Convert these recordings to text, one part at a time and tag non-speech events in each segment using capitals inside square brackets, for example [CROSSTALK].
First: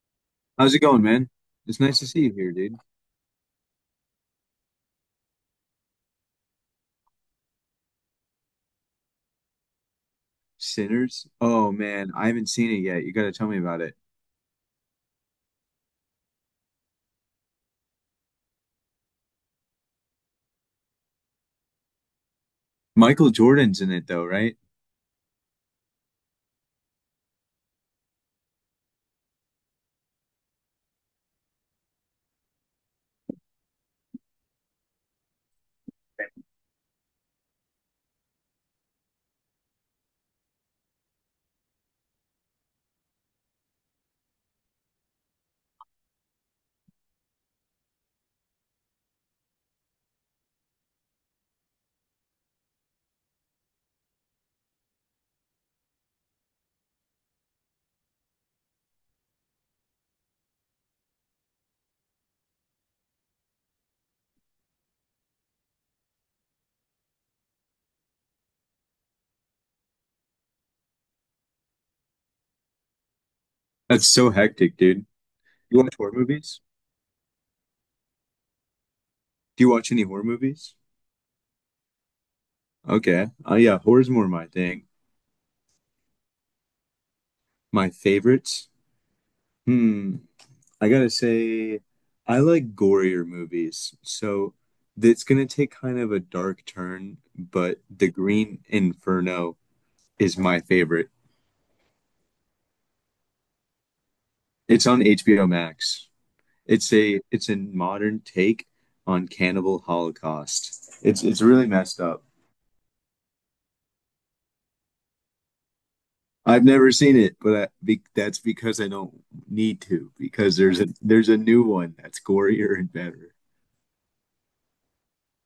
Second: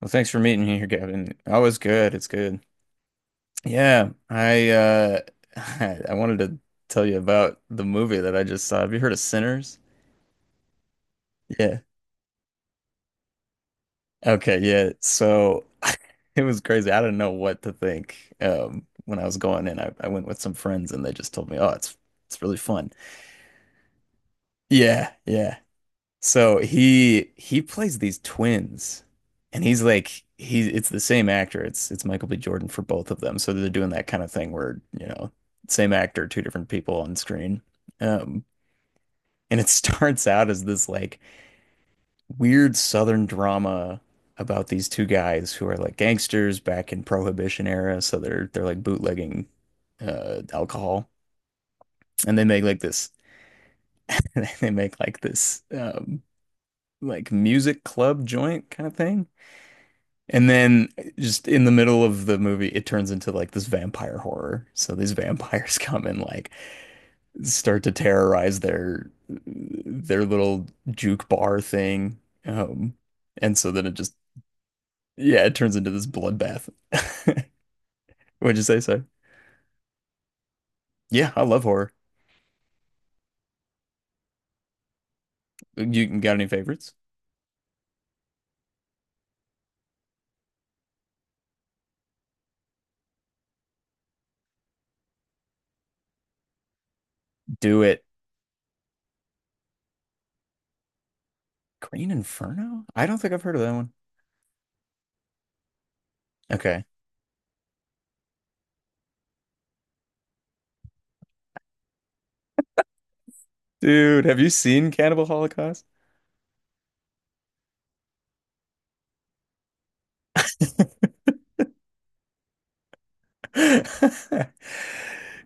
Well, thanks for meeting How's it here, going, man? Gavin. Oh, it's It's nice to good. see It's you here, good. dude. Yeah, I [LAUGHS] I wanted to tell you about the movie that I just saw. Have you heard of Sinners? Sinners? Oh Yeah. man, I haven't seen it yet. You gotta tell me about it. Okay, yeah. So [LAUGHS] it was crazy. I didn't know what to think. When I was going in, I went with some friends and they just told me, "Oh, it's really fun." Michael Jordan's in it though, right? Yeah, yeah. So he plays these twins, and he's like he it's the same actor. It's Michael B. Jordan for both of them. So they're doing that kind of thing where, you know, same actor, two different people on screen. Um, and it [LAUGHS] starts out as this like weird Southern drama about these two guys who are like gangsters back in Prohibition era. So they're like bootlegging alcohol. And they make like this [LAUGHS] they make like this like music club joint kind of thing. And then just in the middle of the movie, it turns into like this vampire horror. So these [LAUGHS] vampires come and like start to terrorize their little juke bar thing. Um, and so then it That's just, so hectic, dude. yeah, it turns You into watch this horror movies? bloodbath. [LAUGHS] What'd you say, sir? Do you watch any horror movies? Yeah, I love horror. Okay. Oh yeah, horror's more my thing. You got any favorites? My favorites? Hmm. I gotta say, I like gorier movies. So it's gonna take kind of a dark turn, but Do it. The Green Inferno is my favorite. Green Inferno? I don't think I've heard of that one. It's on HBO Max. Okay. It's a modern take on Cannibal Holocaust. It's really messed up. Dude, have you seen Cannibal Holocaust? I've never seen it, but that's because I don't need to because there's a new one that's gorier and better. [LAUGHS]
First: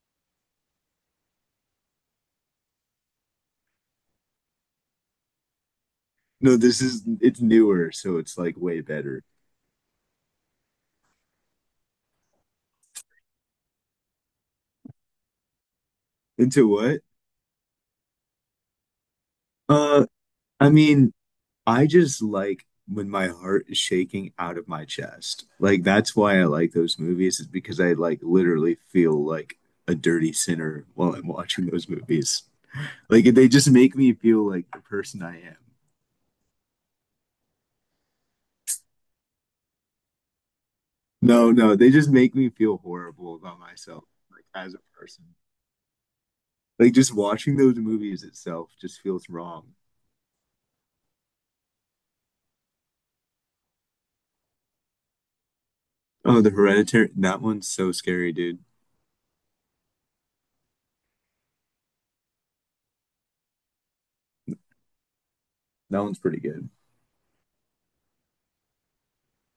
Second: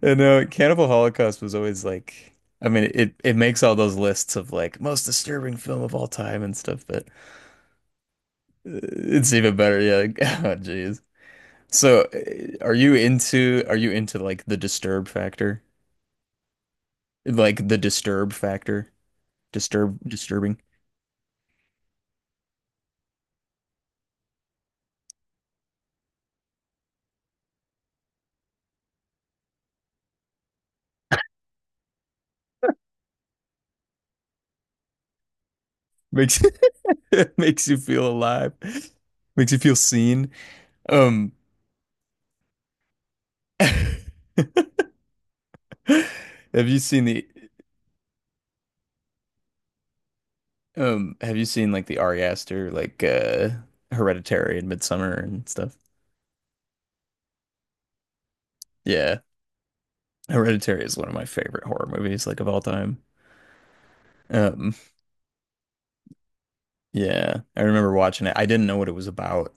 And no, Cannibal Holocaust was always like, I mean, it makes all those lists of like most disturbing film of all time and No, this stuff, is but it's newer, so it's like way better. it's even better. Yeah, like, [LAUGHS] oh, jeez. So, are you into like the disturb factor? Into what? Like the disturb factor? Disturb Uh, disturbing I mean, I just like when my heart is shaking out of my chest. Like that's why I like those movies is because I like literally feel like a dirty sinner while I'm watching those movies. Like they just make me feel like the person I am. makes [LAUGHS] makes you feel alive, makes you feel seen. Um, [LAUGHS] No, no, they just make me feel horrible about myself, like as a person. have you Like seen just the? watching those movies itself just feels wrong. Have you seen like the Ari Aster, like Hereditary and Midsummer and stuff? Oh, the Hereditary, that one's so scary, dude. Yeah. Hereditary is one of my favorite horror movies, like of all time. Um, That one's pretty good. yeah. I remember watching it. I didn't know what it was about,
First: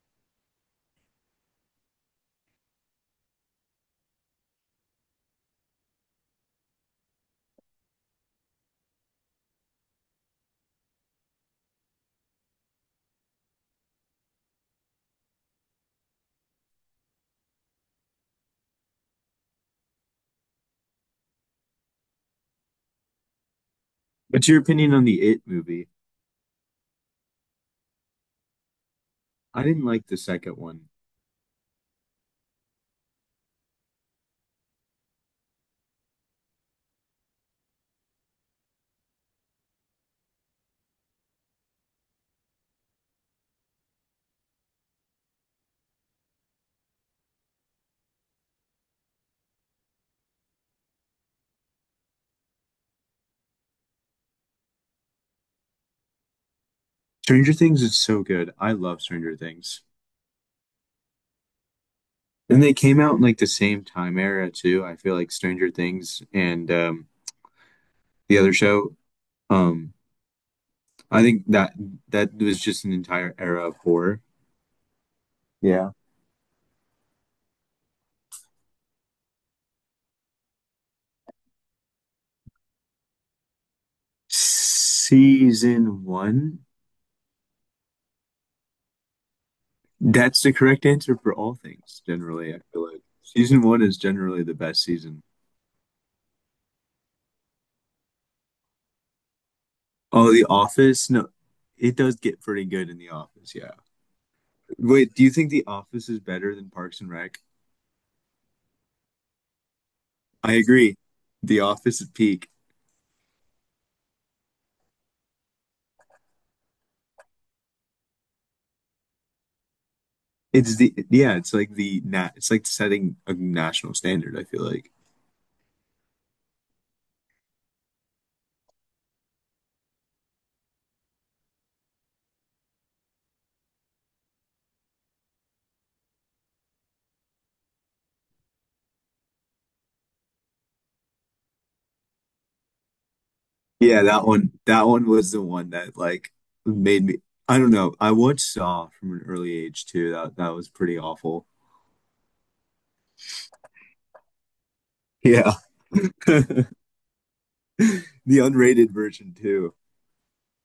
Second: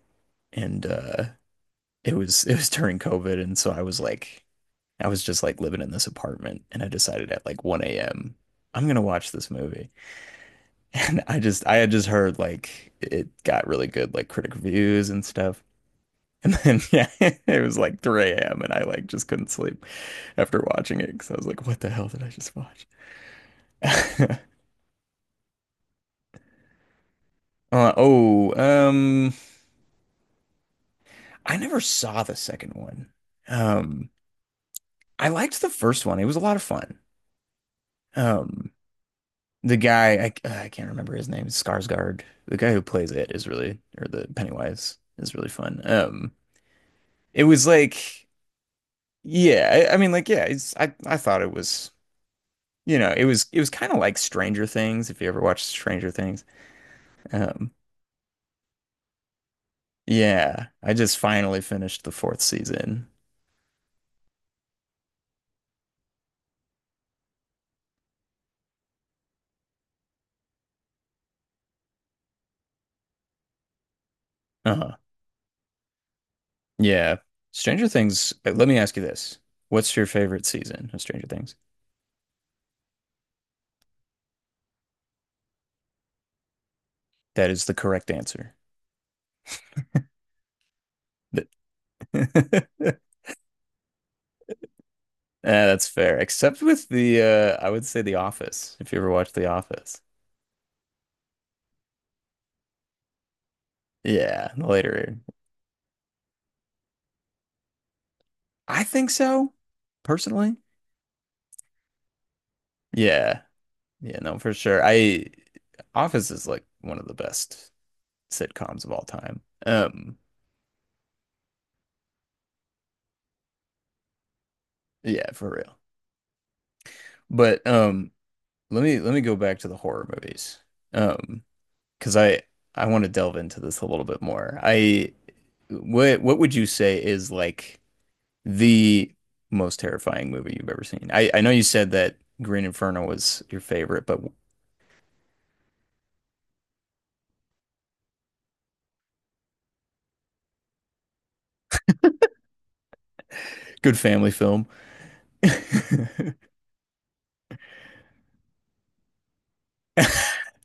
and it was during COVID, and so I was like I was just like living in this apartment and I decided at like 1 a.m. I'm gonna watch this movie. [LAUGHS] And I had just heard like it got really good like critic reviews and stuff. And then [LAUGHS] yeah, it was like 3 a.m. and I like just couldn't sleep after watching it because I was like, what the hell did I just watch? [LAUGHS] What's your opinion on the It movie? Uh, oh, um, I didn't like the second one. I never saw the second one. Um, I liked the first one. It was a lot of fun. Um, the guy, I can't remember his name, Skarsgård. The guy who plays it is really, or the Pennywise is really fun. It was like, yeah, I mean, like, yeah, I thought it was. It was kind of like Stranger Things, if you ever watched Stranger Things. Stranger Um, Things is so good. I love Stranger Things. yeah, I just finally finished the fourth And they came season. out in like the same time era too. I feel like Stranger Things and the other show, um, I think that was just an entire era of horror. Uh-huh. Yeah. Yeah. Stranger Things, let me ask you this. What's your favorite season of Stranger Things? Season one, That is the correct answer. that's the correct answer for Th- all things, generally. I feel [LAUGHS] like season one is generally the best season. Yeah, that's fair. Except with the I would say The Office, if you ever watched The Office. Oh, The Office? No, it does get pretty good in The Office, yeah. Yeah, the Wait, later. do you think The Office is better than Parks and Rec? I think so, I personally. agree. The Office is peak. Yeah. Yeah, no, for sure. I Office is like one of the best sitcoms of all time. It's the, yeah, it's like the nat it's like setting a national standard, I feel like. Yeah, for real. But let me go back to the horror movies. Um, because I want to delve into this a little bit more. I what would you say is like the most terrifying movie you've ever seen? I know you said that Green Inferno was your Yeah, favorite, but that one was the one that like made me, I don't know. I watched Saw from an early age too. That was pretty awful. good family film. Yeah. [LAUGHS] [LAUGHS] The unrated version too.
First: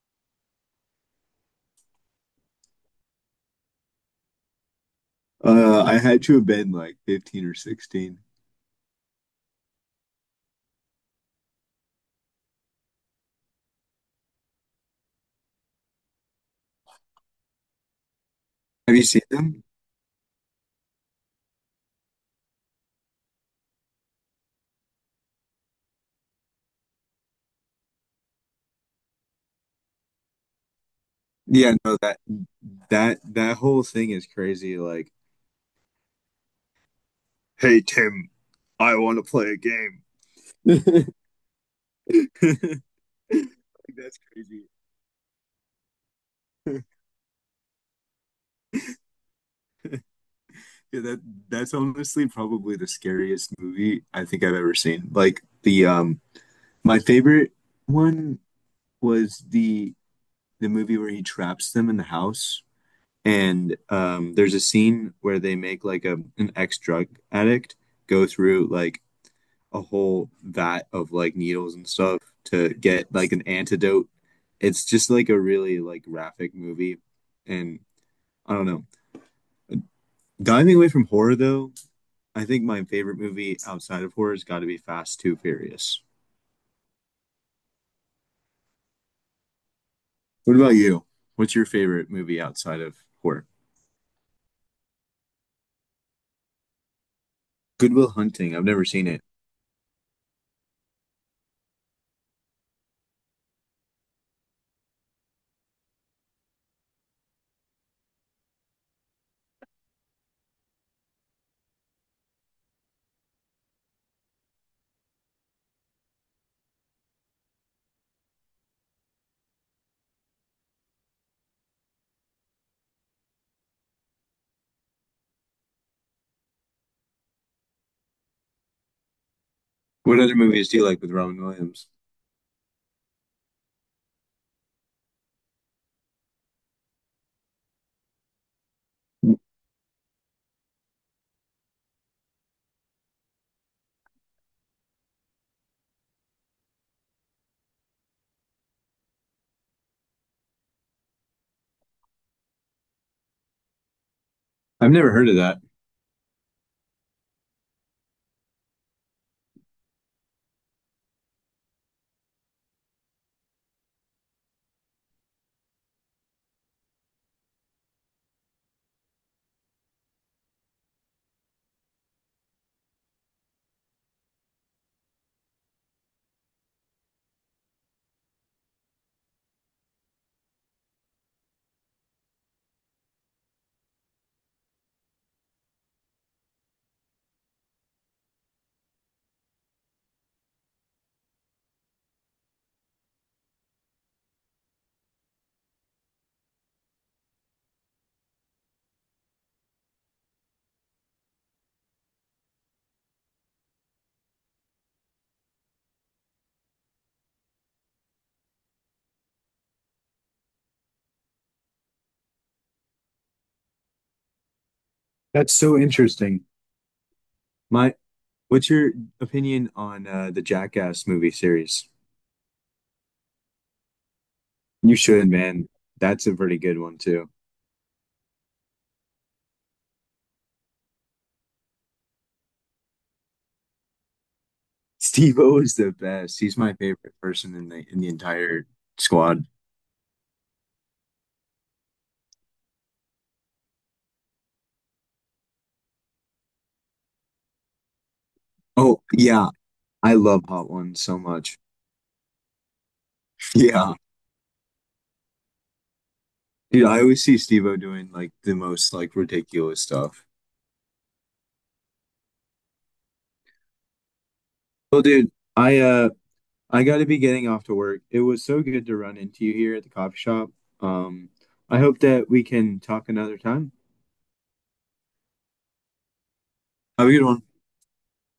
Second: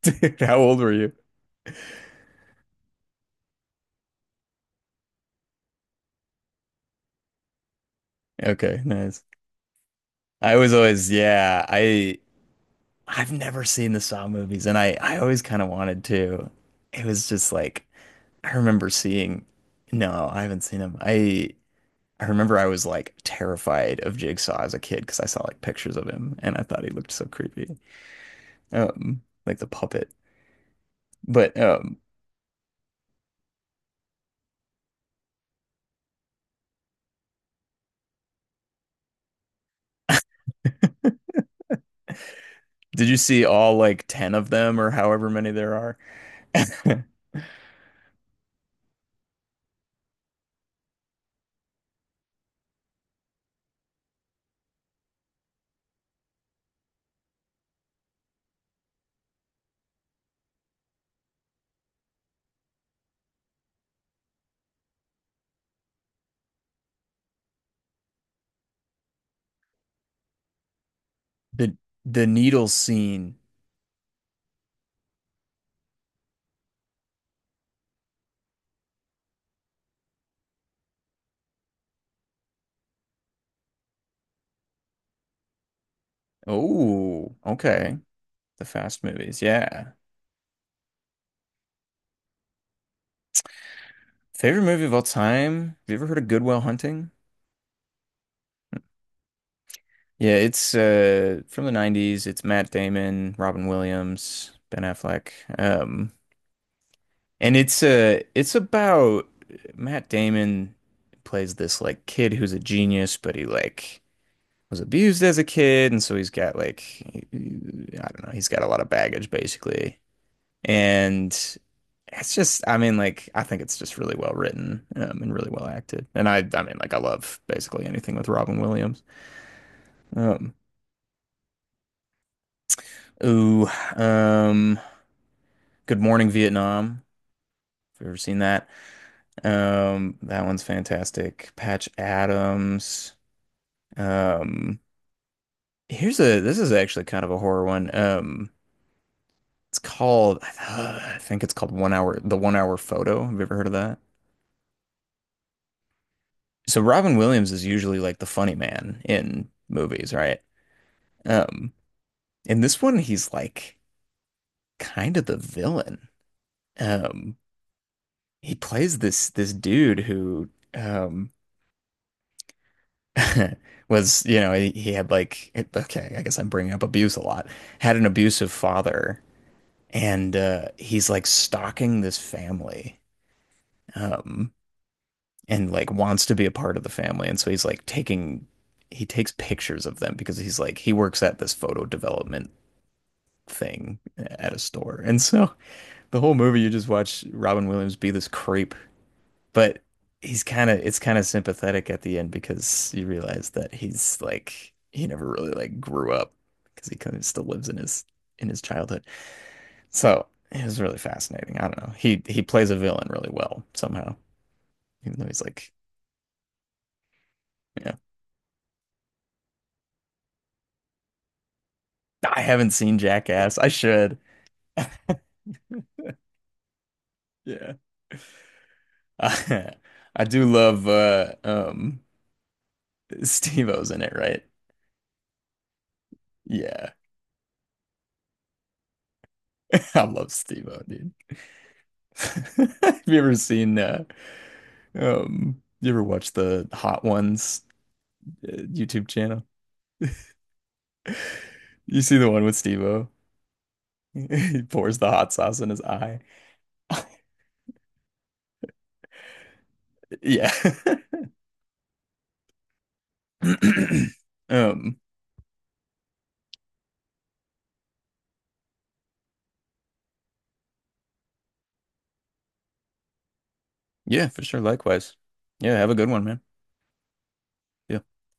Dude, how old were you? I had to have been like 15 or 16. Okay, nice. I was always, yeah, I've never seen the Saw movies, and I always kind of wanted to. It was just like I remember Have you seen seeing. them? No, I haven't seen him. I remember I was like terrified of Jigsaw as a kid because I saw like pictures of him and I thought he looked so creepy, like the puppet. But Yeah, no, that whole thing is crazy. Like, hey Tim, I want to play a game. [LAUGHS] did you see Like, all like that's ten of crazy. them or however many there are? [LAUGHS] [LAUGHS] Yeah, that's honestly probably the scariest movie I think I've ever seen. Like the my favorite one was the movie where he traps them in the house and there's a scene where they make like a, an ex-drug addict go through like a whole vat of like The needles and stuff the needle to get like scene. an antidote. It's just like a really like graphic movie and I don't know. Diving away from horror though, I think my favorite movie outside of horror's got to be Fast Two Furious. Oh, okay. The Fast movies, yeah. What about you? What's your favorite movie outside of horror? Favorite movie of all time? Have you ever heard of Good Will Hunting? Goodwill Hunting. I've never seen it. Yeah, it's from the 90s. It's Matt Damon, Robin Williams, Ben Affleck. Um and it's about Matt Damon plays this like kid who's a genius, but he like was abused as a kid and so he's got like I don't know, he's got a lot of baggage basically. And it's just I mean like I think it's just really well written, and really well acted. And I mean like I love basically anything with Robin Williams. What other Um movies do you like with Robin Williams? Ooh, um, Good Morning Vietnam. If you've ever seen that, that one's fantastic. Patch Adams. Um, here's a this is actually kind of a horror one. It's called [SIGHS] I think it's called The One Hour Photo. Have you ever heard of that? I've never heard of that. So Robin Williams is usually like the funny man in movies, right? Um, in this one, he's like kind of the villain. Um, he plays this dude who um [LAUGHS] was, he had like, okay, I guess I'm bringing up abuse a lot. Had an abusive father, and he's like stalking this family, um, and like wants to be a part of the family, and so he takes pictures of them because he works at this photo development thing at a store, and so the whole movie you just watch Robin Williams be this creep, but he's kind of it's kind of sympathetic at the end because you realize that he never really like grew up because he kind of still lives in his childhood. So it was really fascinating. I don't know. He plays a villain really well somehow, even though he's That's like, so interesting. yeah, My, what's your opinion on the Jackass movie series? I haven't seen Jackass. I should. [LAUGHS] You should, man. That's a pretty good one too. Yeah. Uh, I do love Steve-O's in it, right? Steve O is the best. He's my Yeah. favorite person in the entire squad. [LAUGHS] I love Steve-O, dude. [LAUGHS] Have you ever seen you ever watch the Hot Ones Oh YouTube channel? yeah, I love Hot Ones so much. You see the one with Steve-O? [LAUGHS] Yeah. He pours the hot sauce in his eye. Dude, I always [LAUGHS] see Steve-O doing like the most like ridiculous stuff. Yeah. [CLEARS THROAT] Um, Well, dude, I uh I gotta be getting off to work. It was so good to run into you here at the coffee shop. Um, I hope that we can talk another time. yeah, for sure. Likewise. Yeah, have a good one, man. Have a good one. See ya.